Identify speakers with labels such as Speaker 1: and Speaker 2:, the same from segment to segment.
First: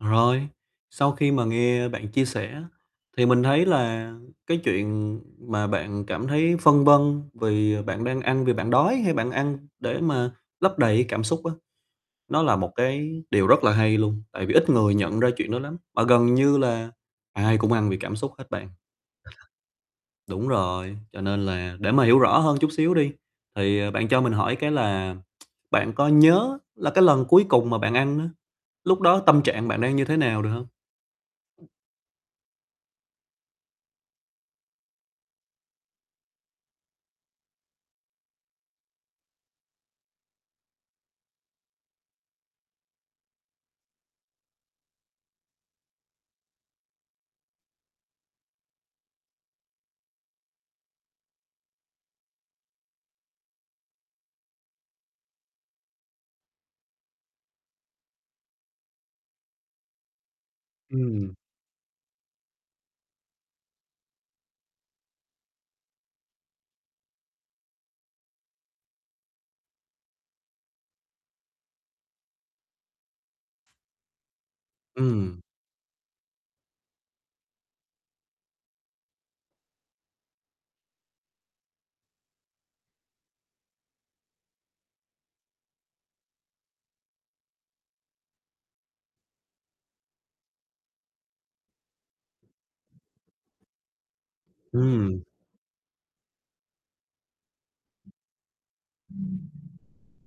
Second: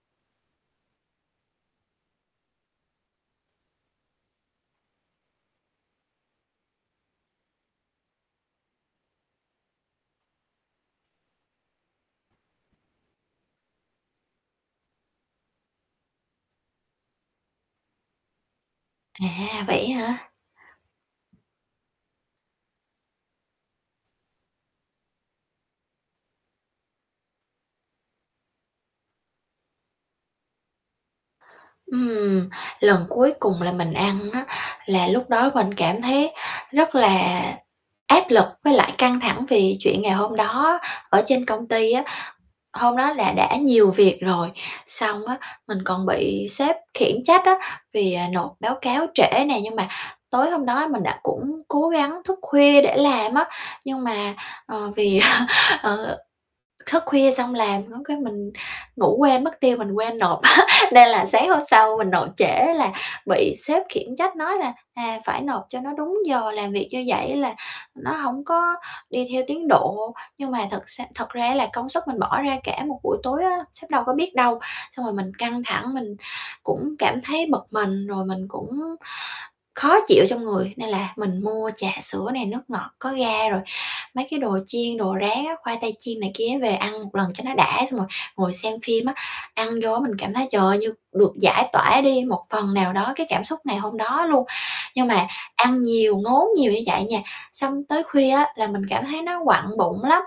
Speaker 1: Rồi, sau khi mà nghe bạn chia sẻ thì mình thấy là cái chuyện mà bạn cảm thấy phân vân vì bạn đang ăn vì bạn đói hay bạn ăn để mà lấp đầy cái cảm xúc á, nó là một cái điều rất là hay luôn, tại vì ít người nhận ra chuyện đó lắm, mà gần như là ai cũng ăn vì cảm xúc hết bạn.
Speaker 2: À, vậy á hả?
Speaker 1: Đúng rồi, cho nên là, để mà hiểu rõ hơn chút xíu đi thì, à, bạn cho mình hỏi cái là bạn có nhớ là cái lần cuối cùng mà bạn ăn á, lúc đó tâm trạng bạn đang như thế nào được hông?
Speaker 2: Ừm, lần cuối cùng là mình ăn á là lúc đó mình cảm thấy rất là áp lực với lại căng thẳng vì chuyện ngày hôm đó ở trên công ty á. Hôm đó là đã nhiều việc rồi xong á, mình còn bị sếp khiển trách á, vì, à, nộp báo cáo trễ nè, nhưng mà tối hôm đó mình đã cũng cố gắng thức khuya để làm á nhưng mà, ờ, vì ờ, thức khuya xong làm có cái mình ngủ quên mất tiêu, mình quên nộp á nên là
Speaker 1: Ừm.
Speaker 2: sáng hôm sau mình nộp trễ là bị sếp khiển trách nói là "À, phải nộp cho nó đúng giờ, làm việc như vậy á là nó hổng có đi theo tiến độ." Nhưng mà thật sa thật ra á là công sức mình bỏ ra cả một buổi tối á, sếp đâu có biết đâu, xong rồi mình
Speaker 1: Ừm.
Speaker 2: căng thẳng mình cũng cảm thấy bực mình, rồi mình cũng khó chịu trong người, nên là mình mua trà sữa này, nước ngọt có ga rồi mấy cái đồ chiên, đồ rán á, khoai tây chiên này kia á về ăn một lần cho nó đã, xong rồi ngồi xem phim á, ăn vô á, mình cảm thấy trời ơi, như được giải tỏa đi một phần nào đó cái cảm xúc ngày hôm đó luôn. Nhưng
Speaker 1: Ừm.
Speaker 2: mà ăn nhiều, ngốn nhiều như vậy nha, xong tới khuya á là mình cảm thấy nó quặn bụng lắm,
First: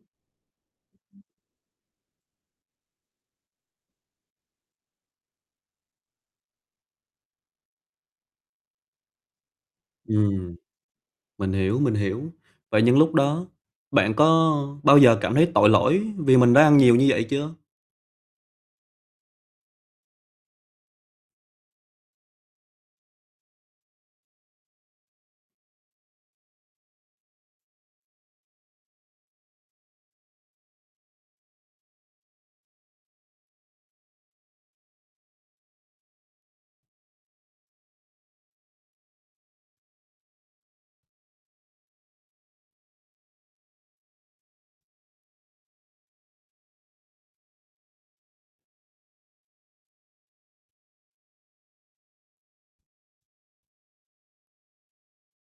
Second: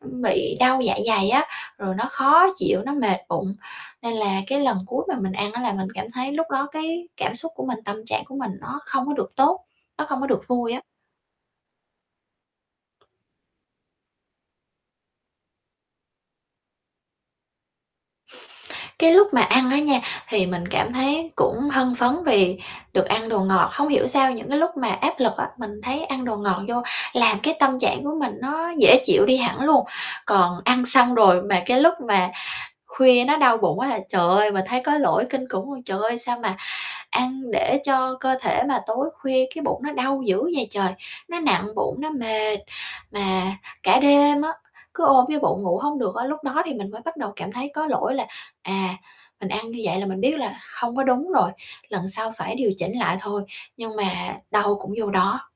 Speaker 2: ừm, bị đau dạ dày á, rồi nó khó chịu, nó mệt bụng. Nên là cái lần cuối mà mình ăn á là mình cảm thấy lúc đó cái cảm xúc của mình, tâm trạng của mình nó không có được tốt, nó không có được
Speaker 1: Ừm.
Speaker 2: vui á.
Speaker 1: Mình hiểu, mình hiểu, và những lúc đó bạn có bao giờ cảm thấy tội lỗi vì mình đã ăn nhiều như vậy chưa?
Speaker 2: Cái lúc mà ăn á nha, thì mình cảm thấy cũng hưng phấn vì được ăn đồ ngọt. Không hiểu sao những cái lúc mà áp lực á, mình thấy ăn đồ ngọt vô làm cái tâm trạng của mình nó dễ chịu đi hẳn luôn, còn ăn xong rồi mà cái lúc mà khuya nó đau bụng quá là trời ơi, mình thấy có lỗi kinh khủng luôn, trời ơi, sao mà ăn để cho cơ thể mà tối khuya cái bụng nó đau dữ vậy trời. Nó nặng bụng, nó mệt, mà cả đêm á, cứ ôm cái bụng ngủ hông được á, lúc đó thì mình mới bắt đầu cảm thấy có lỗi là "À, mình ăn như vậy là mình biết là không có đúng rồi, lần sau phải điều chỉnh lại thôi," nhưng mà đâu cũng vô đó.